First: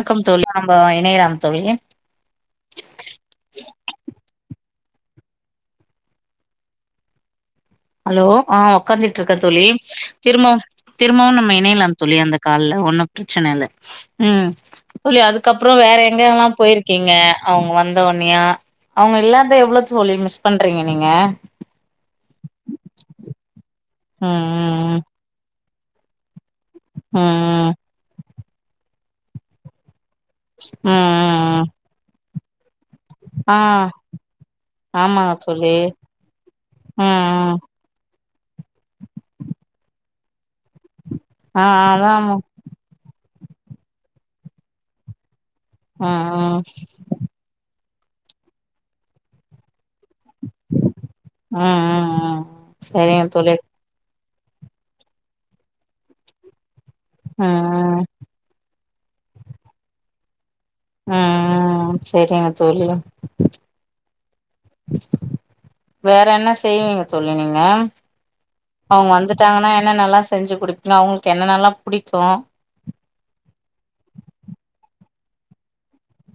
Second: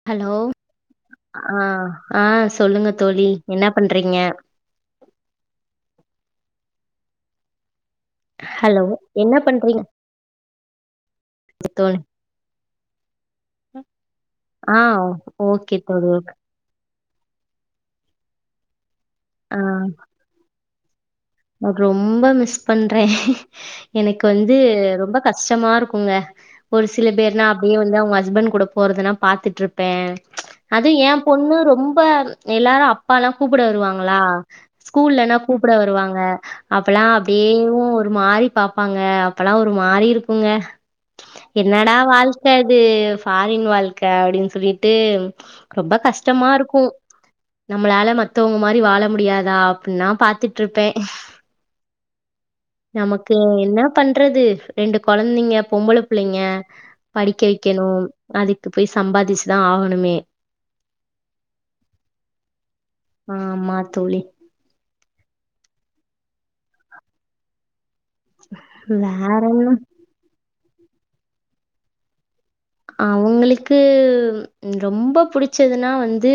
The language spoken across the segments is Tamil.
வணக்கம் ஹலோ தோழி நம்ம இணையலாம் தோழி ஆஆ சொல்லுங்க தோழி என்ன பண்றிங்க ஹலோ ஆ ஹலோ என்ன ஒக்காந்துட்டுயிர்க்கேன் தோழி பண்றீங்க திரும்பவும் திரும்பவும் நம்ம இணையலாம் தோழி அந்த கால்ல ஒன்னு பிரச்சனையில்ல ம் ஆ தோழி ஓகே அதுகப்புறம் தோழி வேறஎங்க எங்க ஓகே யில்லா போயிரு கீங்க அவங்க வந்த ஒன்னையா அவங்க இல்லாது எவ்ளோ தோழி மிஸ் பண் றிங்கன் பட் ரொம்ப மிஸ் பண்றே எனக் வந்து ம் ரொம்ப கஷ்டமாயிருக் குங்க ஒரு சில ம் பேர்னா ம் அப்டியே வந்து அவுங்க ஹஸ்பண் கூட போறதுனாப் பாத்துட்ரிப்ப ம் ம் அதும் ஏ பொண்ணு ம் ம் ரொம்ப எல்லாரு அப் அப்பாலா ஆ கூப்ட வருவாங்களா ஆமாங்க ஸ்கூல்னா கூப்ட தோழி வருவாங் க அப்பலா ம் ம் அப்டியேவு ஒரு மாரி பாப்பாங்க அப்பலா ஒரு மாரி றிருக்குங்க ஆ என்னடா அதா ஆமா. வாழ்க அது ஃபாரின் வாழ்க அப்டின் சொல்லிட்டு ரொம்ப ம் ம் கஷ்டமாருக்கும் நம்ளால மத்தவங்க மாரி வாழ முடியாதா அப்புனாப் பாத்திட் ம் ம் ம் சரிங்க நமக்கு தோழி என்னா பண் றது ரெண்டு கொழந்தைங்க பொம்பள பிள்ளைங்க படிக்க ம் வெக்கணு ம் அதுக்குப் போயி சம்பாதிச்சிதா ஆகணுமே ம் ம் செரிங்க தோழி ஆமா தோழி. வேற என்ன செய்விங்க தோலி நீங்க அவுங்க வந்துடாங்கனா என்ன நல்ல செஞ்சி குடுப்பிங் இங்க அவுங்ளுக் என்னன்னல்லா புடிக்கும் அவுங்ளுக்கு ரொம்ப புடிச்சதுன்னா வந்து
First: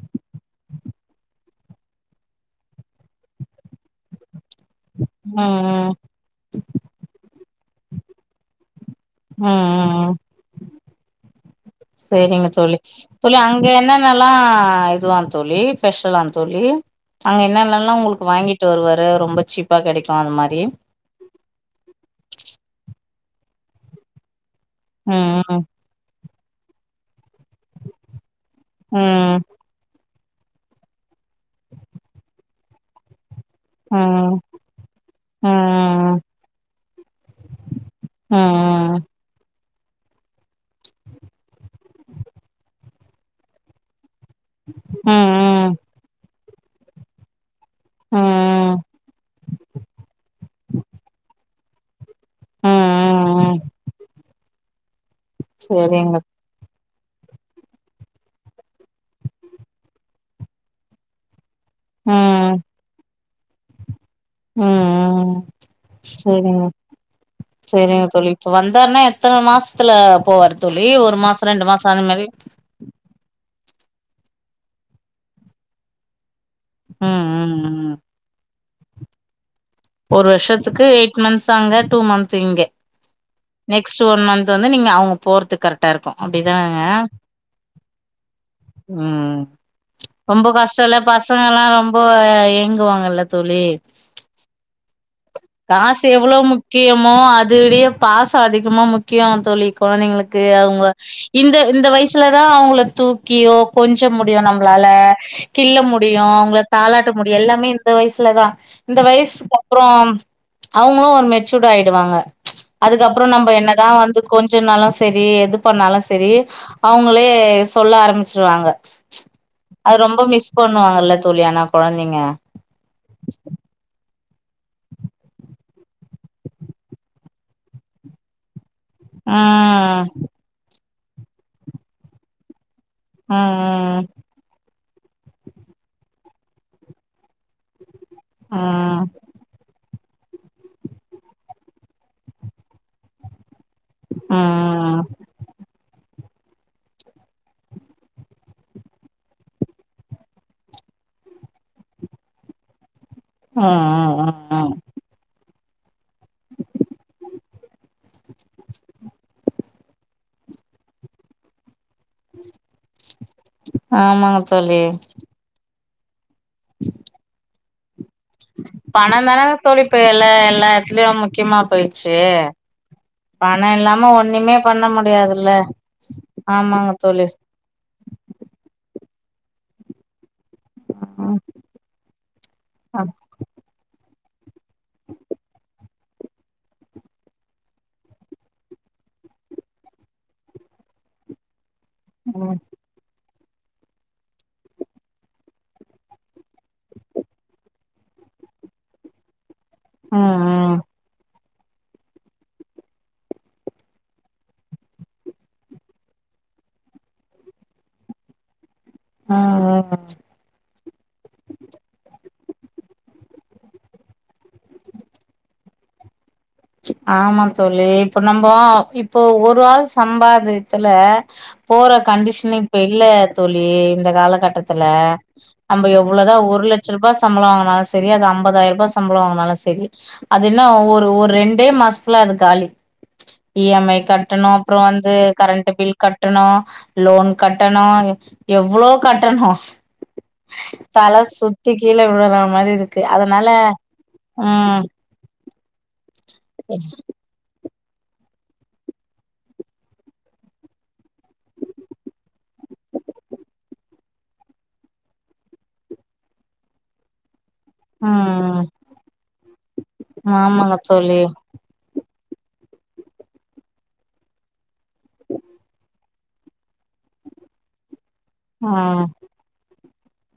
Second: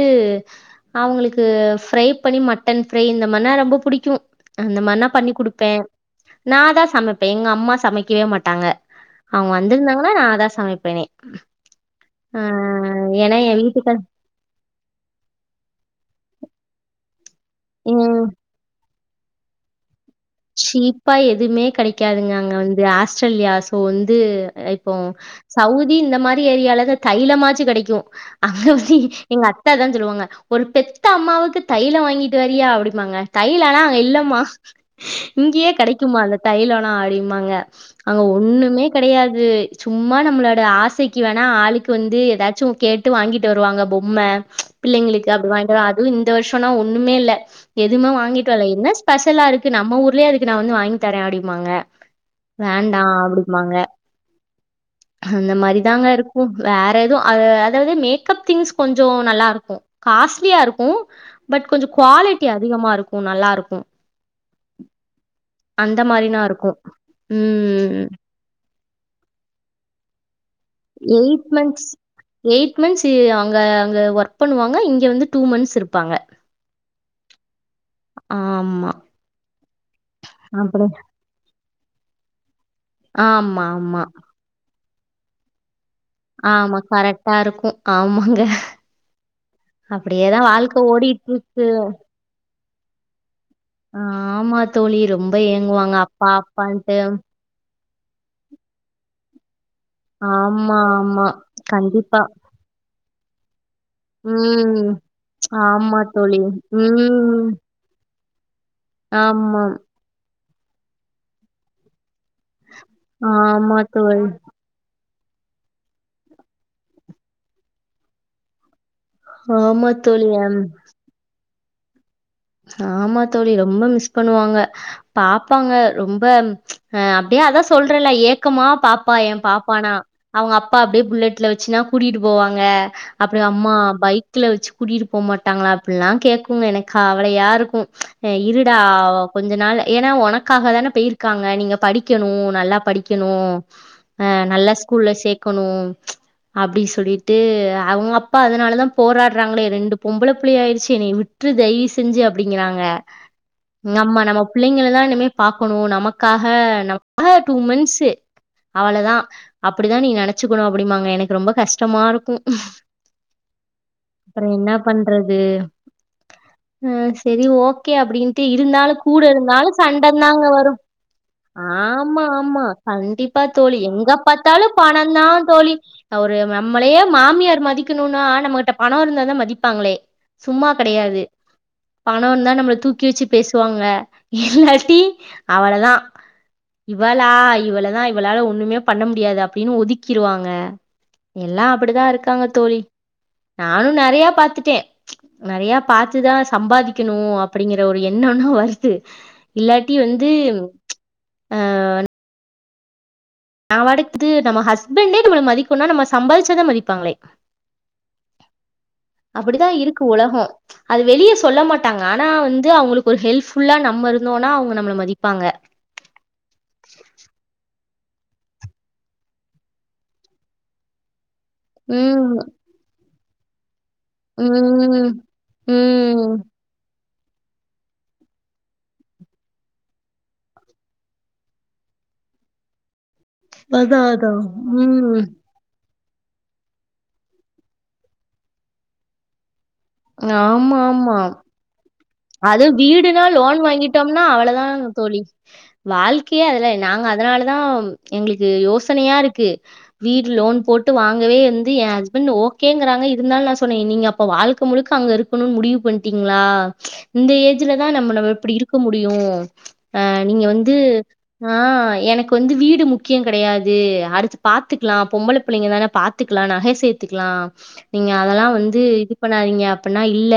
அவுங்ளுக்கு ஃப்ரை பண்ணி மட்டன் ஃப்ரை இந்தமார்னா ரொம்ப புடிக்கும் அந்த மாரினா பண்ணி ம் குடுப்ப ம் நா தா சமைப்பே எங்கம் அம்மா சமைக்கவே மாட்டாங்க ம் அவுங்க ம் வந்திருந்தாங்கன்னா ம் நா தா சமைப் தெரியும் ம் சேரிங்க தோழி இல்ல அங்க வீட்டுக்கார் என்னன்னல்லாம் யுவான் தோழி ஃபெஷ்லான் தோழி அங்க என்னனென்னலாம் உங்களுக்கு ம் வாங்கிட்டு வருவாரு எல்லாம் ரொம்ப சீப்பா கெடைக்கு அந்த மாரி சீப்பா எதுவுமே கெடைக்காதுங்க அங்க வந்து ஆஸ் திரேலியா சூழ்ந்து இப்போ ம் சவுதி இந்த மா ரி ஏரியால தான் தையல மா ச்சி கெடைக்கும் [unintelligible] ம் எங்க அத்ததான் சொல்லுவாங்க ஒரு பெத்த அம்மாவுக்கு தையிலம் வாங்கிட்டு வரியா அப்டிபம்பாங்க தையிலலா அங்க ம் இல்லம்மா இங்கேயே கெடைக்குமா ம் அந்த தையிலலா அப்டின்பாங்க அங்க ம் ஒன்னுமே ம் கெடையாது ஏ சும்மா நம்மளோட ஆசைக்கு வேணா ஆளுக்கு வந்து எதாச்சும் கேட்டு வாங்கிட்டு வருவாங்க போயி ம் ம ம் பிள்ளைங்களுக்கு அப்படி ம் வாங்கிட்டு வா அதுவும் இத்தனவருஷம்னா ஒன்னுமே இல்ல எதுவுமே ம் ம் ம் ம் ம் வாங்கிட்டு வர்ல ம் என்னா ஸ்பெஷலா இருக் நம்ம ஊர்லயே அதுக்கு நான் வந்து வாங்கி தரேன் அப்டின்பாங்க வேண்டாம் ம் ம் அப்டின்பாங்க அந்த மாரி தாங்க இருக்கும் வே எதும் அது அதாவது மேக்கப் திங்ஸ் கொஞ்சம் நல்லா இருக்கும் காஸ்ட்லியா இருக்கும் பட் கொஞ்சம் குவாலிட்டி அதிகமா இருக் கும் நல்லா இருக்கும் ம் ம் ம் மாரினா செரிங்க இருக்கு ம் செரிங்க தோழி இப்ப வந்தாருன்னா எத்தன மா துல போவாரு தோழி ஒரு எயிட் மாசோ ரெண்டு மாசோ மந்த்ஸ் அந்த மாரி எயிட் மந்த்ஸ் அங்க அங்க ஒர்க் பண்ணுவாங்க இங்க வந்து டூ மந்த்ஸ் இருப்பாங்க ம் ம் ம் ஆமா ஒரு வருஷத்துக்கு அப்படி எயிட் மந்த்ஸ் அங்க டூ மந்த் இங்க ஆமா நெக்ஸ்ட் ஆமா ஒன் மன்த் வந்து நீங்க அவுங் போறது கரெக்ட் ஆமா கரெக்டா இருக்கு ஆமாங்க ம் அப்படியேதா ரொம்ப கஷ்டோ வாழ்க்க இல்ல ஓடிட்டு பசங்க எல்லா இருக்கு ரொம்ப ஏங்குவாங்கல்ல தோழி ஆமா தோழி ரொம்ப ஏங்குவாங்க காசு அப்பா எவ்வளவு அப்பான்ட்டு முக்கியமோ அதோடே பாசோ அதிகமா முக்கிய கியா தோழி கொழந்தைங்களுக்கு ஆமா அவங்க ஆமா இந்த இந்த கண்டிப்பா வயசுல தா அவங்கள தூக் கியோ கொஞ்ச முடியு நம்ம ம் அவங்களால கிள்ள ஆமா முடியு தோழி அவங்கள தாலாட்ட முடியு ம் எல்லாமே இந்த வயசு லதா இந்த வயசுக்கு ஆமா அப்புறோ அவங்களு ஒரு மெச்சூர்ட் ஆயிடுவாங்க அதுக்கப்புறோ நம்ப ஆமா என்னதா வந்து தோழி கொஞ்சநாளா சரி எது பண்ணாலு சரி அவங்களே சொல்ல ஆரம்பிச்சிருவாங்க ஆமா அது ரொம்ப தோழி மிஸ் ஹம், பண்ணுவாங்கல்ல தோழி ஆனா கொழந்தைங்க ஆமா தோழி ரொம்ப மிஸ் பண்ணுவாங்க பாப்பாங்க ரொம்ப அ அப்படியே அதா சொல்றேன்ல ஏக்கமா பாப்பா என் பாப்பானா ம் அவங்க அப்பா அப்பா அப்படியே புல்லெட்ல வச்சுன்னா கூட்டிட்டு போவாங்க அப்புடி அம்மா ம் ம் பைக்ல வச்சு கூட்டிட்டு போ மாட்டாங்களா அப்படினுலா கேக்குங்க எனக்கு கவலையா இருக்கு இருடா ம் கொஞ்ச நாள்ல ஏன்னா உனக்காக தானே போயிருக்காங்க நீங்க படிக்கணு நல்லா படிக்கணு அ ம் நல்லா ஸ்கூல்ல ம் சேக்கணு அப்டி சொல்லிட்டு அவங்க அப்பா அதனாலதா போராடுறாங்களே ரெண்டு பொம்பள புள்ளை ஆயிடுச்சு என்ன விட்டுறு தயவு செ செஞ்சு அப்படிங்கிறாங்க ஆமா ம் ம் நம்ம ம் பிள்ளைங்கலலா இனிமே பாக் க்கணு நமக் காக [unintelligible] டூ மந்த்ஸு அவ்ளதா அப்பிடிதா நீ நெனச்சுக்கனு அப்டிம்பாங்க எனக்கு ரொம்ப கஷ்டமா இருக்கு ஆமாங்க அப்ற என்ன தோழி பண்றது கே அப்டின்ட்டு இருந்தாலு கூட பணம் தானங்க இருந்தாலு தோழி இப்ப சண்டன் எல்லா தாங்க எல்லா வரு எடத்துலயு முக்கியமா போயிடுச்சு ஆமா ஆமா கண்டிப்பா பணோ தோழி இல்லாம எங்க ஒண்ணுமே பாத்தாலு பண்ண பணந்தா முடியாதுல்ல தோழி ஒரு ஆமாங்க நம்மளயே தோழி மாமியார் மதிக்கனுன்னா நம்மகிட்ட பண இருந்தா தா மதிப்பாங்ளே சும்மா கடையாது ம் பணெ இந்தா நம்மள தூக்கி ம் வச்சு பேசுவாங்க இல்லாட்டி அவளதா இவளா இவளதா இவளால ஒன்னுமே பண்ண முடியாது அப்டின்னு ஒதுக்கிருவாங்க எல்லா அ ப்புடிதா இருக்காங்க ம் தோழி நானு நறையா பாத்துட்டே நறையா பாத்துதா சம்பாதிக்கெனு அப்பிடிங்கிற ஒரு எண்ணொனா வருது இல்லாட்டி வந்து ம் ஆ நா [unintelligible] நம்ம ஹஸ்பண்டே நம்மள மதிக்கொன்னா நம்ம சம்பாதிச்சாதா மதிப்பாங்ளே அப்புடிதா ம் ம் இருக்கு உலகொ அது வெளிய சொல்ல மாட்டாங்க ஆனா வந்து அவுங்களுக்கு ஒரு ஹெல்ஃபுல்லா நம்ம இருந்தோனா அவுங்க நம்மள மதிப்பாங்க ஆமா தோழி இப்ப நம்ப இப்ப ஒரு ஆள் சம்பாதியத்துல போற ம் கண்டிஷன்ல இப்ப இல்ல தோழி இந்த காலகட்டத்துல ம் நம்ப எவ்ளொதா ம் ஒரு லட்ச ரு பா சம்பள வாங்குனாலு சரி அந்த அம்பதாயிருபா சம்பள வாங்குனாலு செரி அது என்ன ஒரு ஒரு ரெண் டே மாசத்துல அது காலி இ எம் ஐ அதான் அதான் கட்டனு அப்றொ வந்து ம் கரண்ட்டு பில் கட்டனு லோன் கட்டனு எவ்ளோ கட்டனு தல சுத்தி கீழ விழுற அது மாரி இருக்கு வீடுனா அதனால லோன் வாங்கிட்டம்னா அவ்ள தா ம் தோழி வாழ்க்கையே அதுல நாங்க அதுனாலதா எங்ளுக்கு யோசனையா இருக்கு வீடு லோன் போட்டு வாங்கவே வந்து எ ஹஸ்பண்ட் ஓகேங்குறாங்க இருந்தாலு நா சொன்னே நீங்க அப்ப வாழ்க்க முழுக்க அங்க இருக்கனுன் முடிவு பண்ட்டீங்ளா இந்த ஏ ஞ்சுலதா நம்ம நம்ம இப்படி ம் இருக்க முடியு ஆ நீங்க வந்து ஆமாங்க தோழி ஆ எனக் இப்ப வந்து வீடு முக்கியங் கெடையாது அடுத்து பாத்துக்கலா பொம்பள பிள்ளைங்கதான பாத்துக்கலா நகை சேத்துக்கலா நீங்க அதெல்லா வந்து ம் இது பண்ணாதீங்க அப்பன்னா இல்ல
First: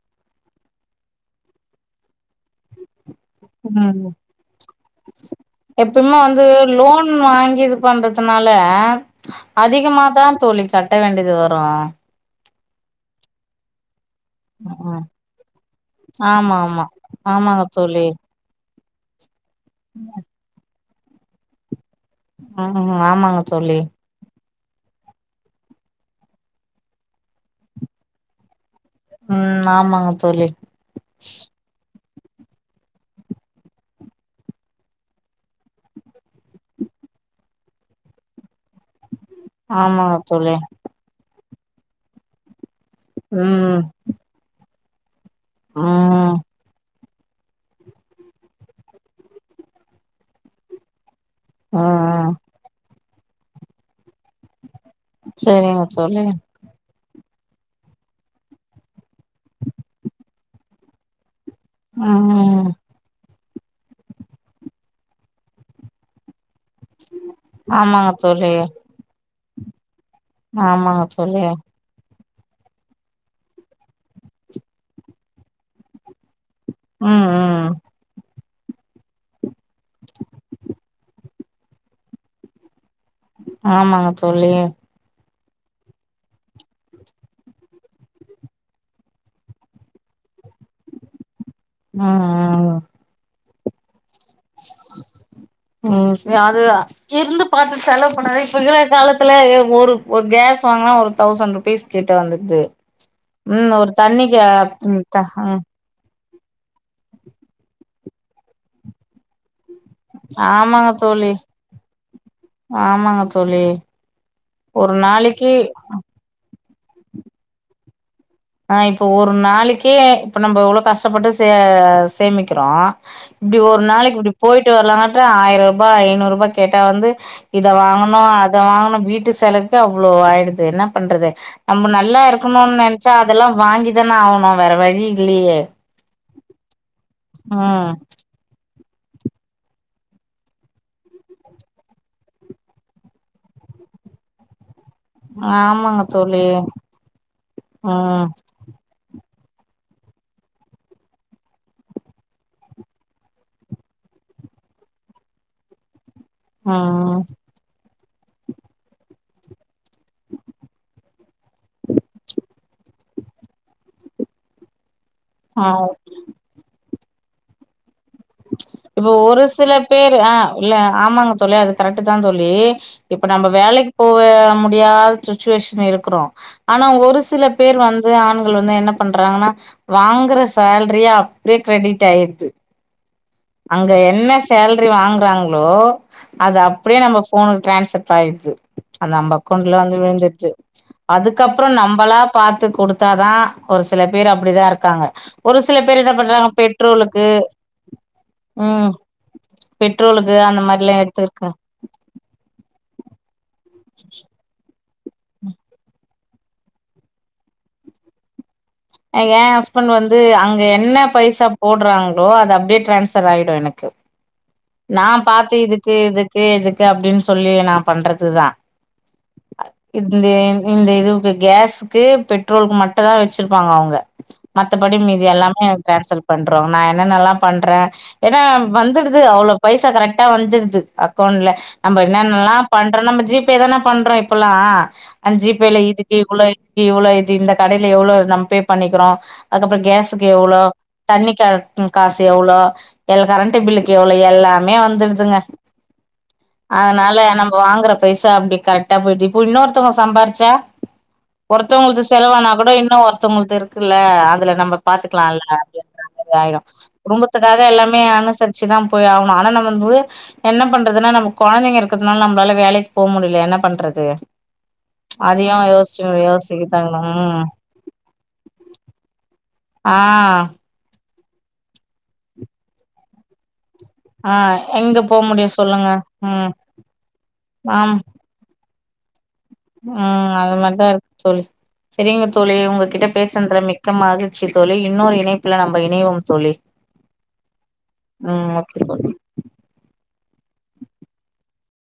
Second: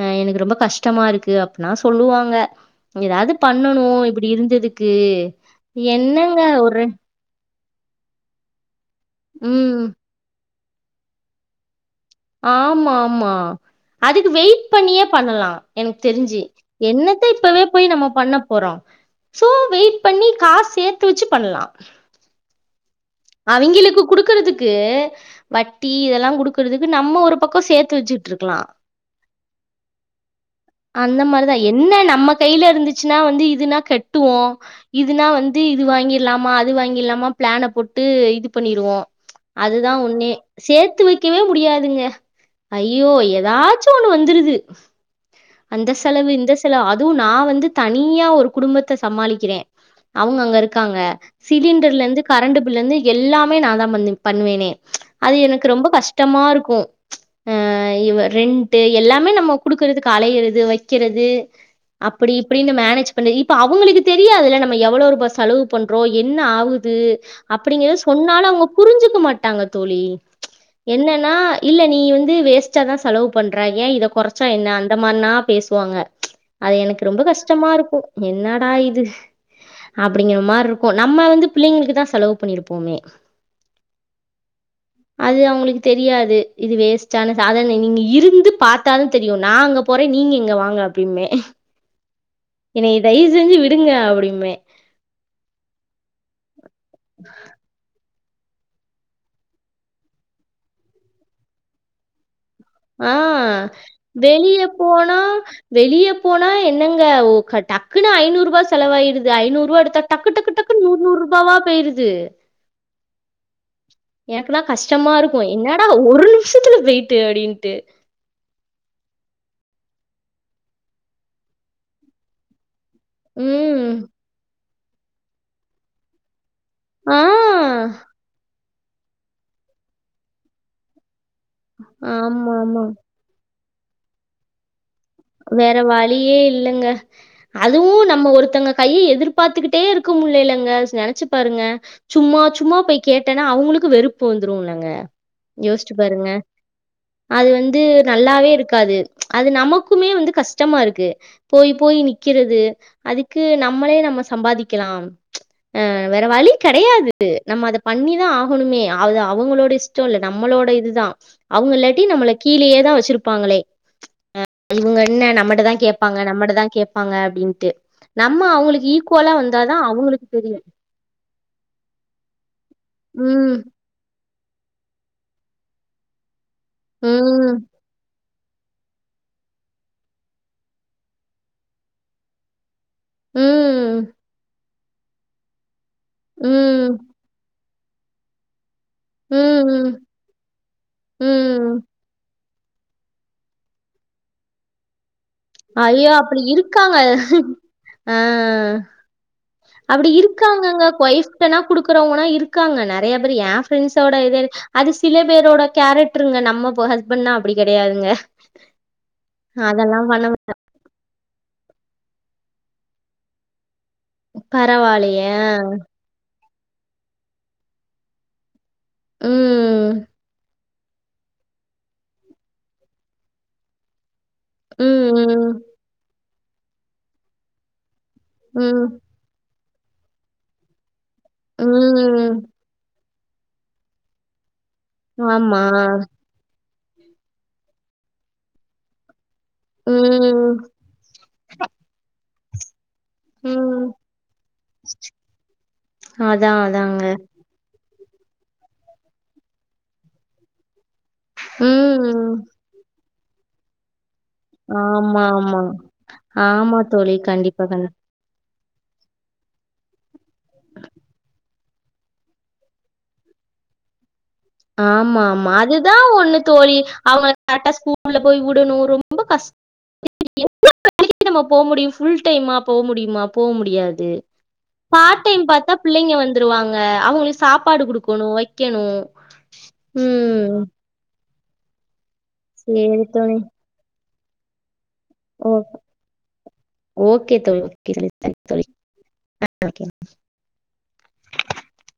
ஆ எனக்கு ரொம்ப கஷ்டமா இருக்கு அப்பில்லா சொல்லுவாங்க ஏதாவது பண்ணணு ம் இப்படி இருந்ததுக்கு எப்பயுமே என்னங்க வந்து ஒரு லோன் வாங்கி இது பண்றதுனால ம் அதிகமாதா தோழி கட்ட வேண்டியது வரு ஆமா ஆமா அதுக்கு வெயிட் பண்ணியே பண்ணலா எனக்கு தெரிஞ்சு ஆமா ஆமா என்னத்த இப்பவே ஆமாங்க போய் தோழி நம்ம பண்ண போறோ சோ வெயிட் பண்ணி காசு சே த்து வெச்சு பண்ணலா ஆ அவிங்களுக்கு குடுக்கறதுக் கு வட்டி இதெல்லாங் குடுக்கறதுக்கு நம்ம ஒரு பக்கோ சேத்து வச்சுட்ருக்கலா ம் ஆமாங்க தோழி அந்த மாரிதா என்ன நம்ம கைல இருந்துச்சுன்னா வந்து இதுனா கட்டுவோ இதுனா வந்து இது வாங்கிறலாமா அது வாங்கிறலாமா பிளான போட் டு இது பண்ணிருவோ அதுதா ஆமாங்க ஒன்னே தோழி சேத்து வைக்கவே முடியாதுங்க ஐயோ ம் எதாச்சு ஒண்ணு வந்துருது அந்த செலவு ம் இந்த செலவு அ துவு நா வந்து தனியா ஒரு குடும்பத்த சமாளிக்கிறே அவங்க அங்க இருக்காங்க சிலிண்டர்ல இருந்து ம் கரண்டு பில்ல இருந்து எல்லாமே நான்தா பண்ணு பண்ணுவேனே அது எனக்கு சரிங்க ரொம்ப தோழி கஷ்டமா இருக்கு ஆ இவ ரெண்ட்டு எல்லாமே நம்ம குடுக்குறது க்கு அலையறது வைக்கிறது அப்படி ம் இப்படின்னு மேனேஜ் பண்றது இ அப்ப அவங்களுக்கு தெரியாதில்ல நம்ம எவ்வளோ ருபா செலவு பண்றோ என்ன ஆவு குது அப்படிங்கிற ஆமாங்க சொன்னாலு தோழி அவுங்க புரிஞ்சிக்க மாட் ட்டாங்க தோழி ஆமாங்க என்னன்னா தோழி இல்ல நீ வந் து வேஸ்ட்டா தான் செலவு பண்ற ஏன் இத கொறைச்சா என்ன அந் த மாரினா பேசுவாங்க அது எனக்கு ரொம்ப ம் ம் கஷ்டமா இருக்கும் என்ன டா இது அப்டிங்கிற மாரி இருக்கும் நம்ம வந்து பிள்ளைங்களுக்கு தான் செலவு பண்ணிருப்போமே ஆமாங்க தோழி அது அவுங்களுக்கு தெரியாது இது வேஸ்ட்டான சாதன நீங்க இருந்து பாத்தாலு தெரியும் நாங்க போறே நீங்க இங்க வாங்க அப்டீம்பே ம் ம் என்னைய தயவு செஞ்சி வி டுங்க அப்டி ம் சரி அது இருந்து பாத்து செலவு கும் பழைய இப்பகிற காலத்துல எ ஒரு ஒரு கேஸ் வாங்கனா ஒரு தௌசண்ட் ருபீஸ் கிட்ட வந்துடுது ஆ ம் ஒரு தண்ணிக்கு வெளிய போனா வெளிய போனா என்னங்க ஓ டக்குனு ஐநூறுபா செலவாயிடுது ஐநூறுபா எடுத் டக்கு டக்கு டக்குன்னு ஆமாங்க தோழி நூற்நூரூபாவா போயிருது ஆமாங்க தோழி எனக்குலா ஒரு கஷ்டமா இருக்கும் நாளைக்கு என்னடா ஒரு நிமிஷத்துல வெய் தேடின் தே ஆ இப்போ ஒரு நாளிக்கே இப்ப நம்போ எவ்ளோ கஷ்டப்பட்டு சே சேமிக்கிறோ இப்டி ஒரு ம் நாளைக்கு இப்டி போய் டு வரலாங்கட்டியு ஆயிரூபா ஐநூரூபா கேட்டா வந்து ஆ இத வாங்கணோ அ த வாங்குணோ வீட்டு செலவுக்கு அவ்ளோ ஆயிடுது என்ன பண்றது நம்ப நல்லா இருக்கணும்னு ஆமாமா நெ அதெல்லா வாங்கி தான ஆவுனோ வேற வழி இல்லையே வேற வலியே இல்லங்க ம் அதுவு நம்ம ஒருத்தங்க கைய எதிர்பாத்துக்கிட்டே இருக்க முடிலங்க நெனச்சி பாருங்க சும்மா சும்மா போய் கேட்டேன்னா அவுங்களுக்கும் வெறுப்பு வந்துரும் இல்லங்க யோசிச்சி ஆமாங்க பாருங்க தோழி அது வந்து ம் நல்லாவே இருக்காது அது நமக் க்குமே வந்து கஷ்டமா இருக்கு போய் போய் நிக்கிறது அதுக்கு நம்மளே நம்ம சம்பாதிக்கலா அ வேற வழி ம் கெடையாது நம்ம அத பண்ணிதா ஆகணுமே அது அவங்களோட ஸ் டோ இல்ல நம்மளோட இதுதா அவுங்க இல்ல டி நம்மள கீழியேதா வச்சிருப் ப்பாங்களே அ இவுங்க இன்ன நம்மட்டதா ஆ கேப்பாங்க நம்மட்டதா கேப் ப்பாங்க அப்பிடின்ட்டு இப்போ ஒரு சில பேரு ஆ தெரியும். இல்ல ஆமாங்க தோழி அது கரெக்ட்தா தோழி இப்ப நம்ப வேலைக்கு போவே முடியாத சுச்சுவேஷன்ல இருக்குறோ ஆனா ஒரு சில ம், பேர் வந்து ஆண் க்குள் வந்து என்ன பண்றாங்கன்னா வாங்குற சேலரியே அப்பிடியே கிரிடிட் ஆயிருது அங்க ம், என்ன சேல் ட்ரி வாங்கறாங்களோ அது ம், அப்பிடியே நம்ம ஃபோன் டிரான்ஸ்ப்பா ஆயிது அது நம்ம அக்கௌண்ட்ல ம், வந்து விழுந்து து அதுக்கப்புறோ ம். நம்மளா பாத்து குடுத்தாதா ஒரு சில பேர் அப்பிடிதா இருக்காங்க ஒரு சில பேர் ஐயோ! என்னா அப்படி பண்றாங்க இருக்காங்க. பெட்ரோலுக்கு ஆ ம் அப்பிடி பெட்ரோலுக்கு அந்த இருக்காங்கங்க மாரிலா எடுத்துருக்க கொய்ஃப்ட்ட குடுக்குறவங்கனா இருக்காங்க நெறைய பேர் ஏ ஃபிரெண்ட்ஸோட எத அது சில பேரோட கேரக்ட்ருங்க நம்ம ஹஸ்பண்ட்னா அப்பிடி கெடையாதுங்க ஏ ஹஸ்பண்ட் வந்து அங்க து என்ன பைசா போடறாங்களோ அது அப்பிடியே டிரான்ஸ்சர் ஆயிடு எனக்கு நா பரவாயில்லையே! பாத்த இதுக்கு இது கே எதுக்கு அப்பிடின்னு சொல்லி நா பண்றதுதா ம், இந்திங் இந்த இதுவுக்கு கேஸுக்கு பெட்ரோலுக்கு மட்டு தா வெச்சுருப்பாங்க அவங்க மத்தபடி மீதி ம், எல்லாமே டிரான்சல் பண்றோ நா என்னன்னல்லா பண்ற ஏன்னா ம், வந்துடுது அவ்ளோ பைசா கரெக்டா வந்துருது அக் கவுண்ட்ல நம்ப ம். என்னனென்னல்லா பன் பண்ற நம்ம ஜிபே தான பண்றோ இப்பெல்லா அஞ்சு ஆமா. பேல இதுக்கு இவ்ளோ இவ்வளோ இது இந்த கடைல எவ்வளோ இது நம் பே பண்ணிக்கிறோ அதுக்கப்புறோ கேஸுக்கு எவ்வளோ ம், தண்ணி கா காஸ் எவ்வளோ எல்லா கரண்ட்டு ம். பில்லுக்கு எவ்ளோ இ எல்லாமே வந்துருதுங்க அதான், அதாங்க. அதனால நம்ப வாங் வாங்குற பைசா அப்டி கரெக்டா போயிட்டு இப்ப இன்னொருத்தவங்க சம்பாரிச்சா ஒருத்தவங்களுது ம். செலவானா கூட இன்னு ஒருத் தவங்களுது இருக்குல்ல அ அதுல நம்ப ஆமா, பாத்துக்களால்ல ஆமா. அப்டின்ற மாரி ஆயிட ஆமா தோழி. குடும்பத்துக்காக கண்டிப்பா, கண் எல்லாமே அனுசருச் சிதாம் போய் ஆகணு ஆனா நம்ப வந்து என்ன பண்றதுன்னா நம்ம கொழந்தைங்க இருக்குறதுனால நம்ளால வேலைக் போக முடில என்ன பண்றது ஆமா ஆமா அதையு அதுதா யோசிச்சு ஒண்ணு தோழி யோசிக்கதாங்கணு அவுங்கல ம் கரெக்டா ஸ்கூல்ல போய் உடணு ரொம்ப கஷ் ஆ வேலைக்கி நம்ம போ முடியு ஃபுல் டைமா போ முடியுமா போ முடியாது து ஆ எங்க போ பார்ட் டைம் முடியு பாத்தா சொல்லுங்க புள்ளைங்க ம் வந்துருவாங்க அவுங்களுக்கு சாப்பாடு ஆம் குடுக்கணு வெக்கணு ம் அது மாரிதா இருக் தோழி சேரிங்க தோழி சரி உங்ககிட்ட தோழி. பேசுனதுல மிக்க மகிழ் ச்சி தோழி இன்னொரு ஓ இணைப்புல நம்ப இணைவோம் தோழி ஓகே தோழி. ஓகே தோழி. தேங்க்ஸ் ம் ஓகே தோழி [inaudible]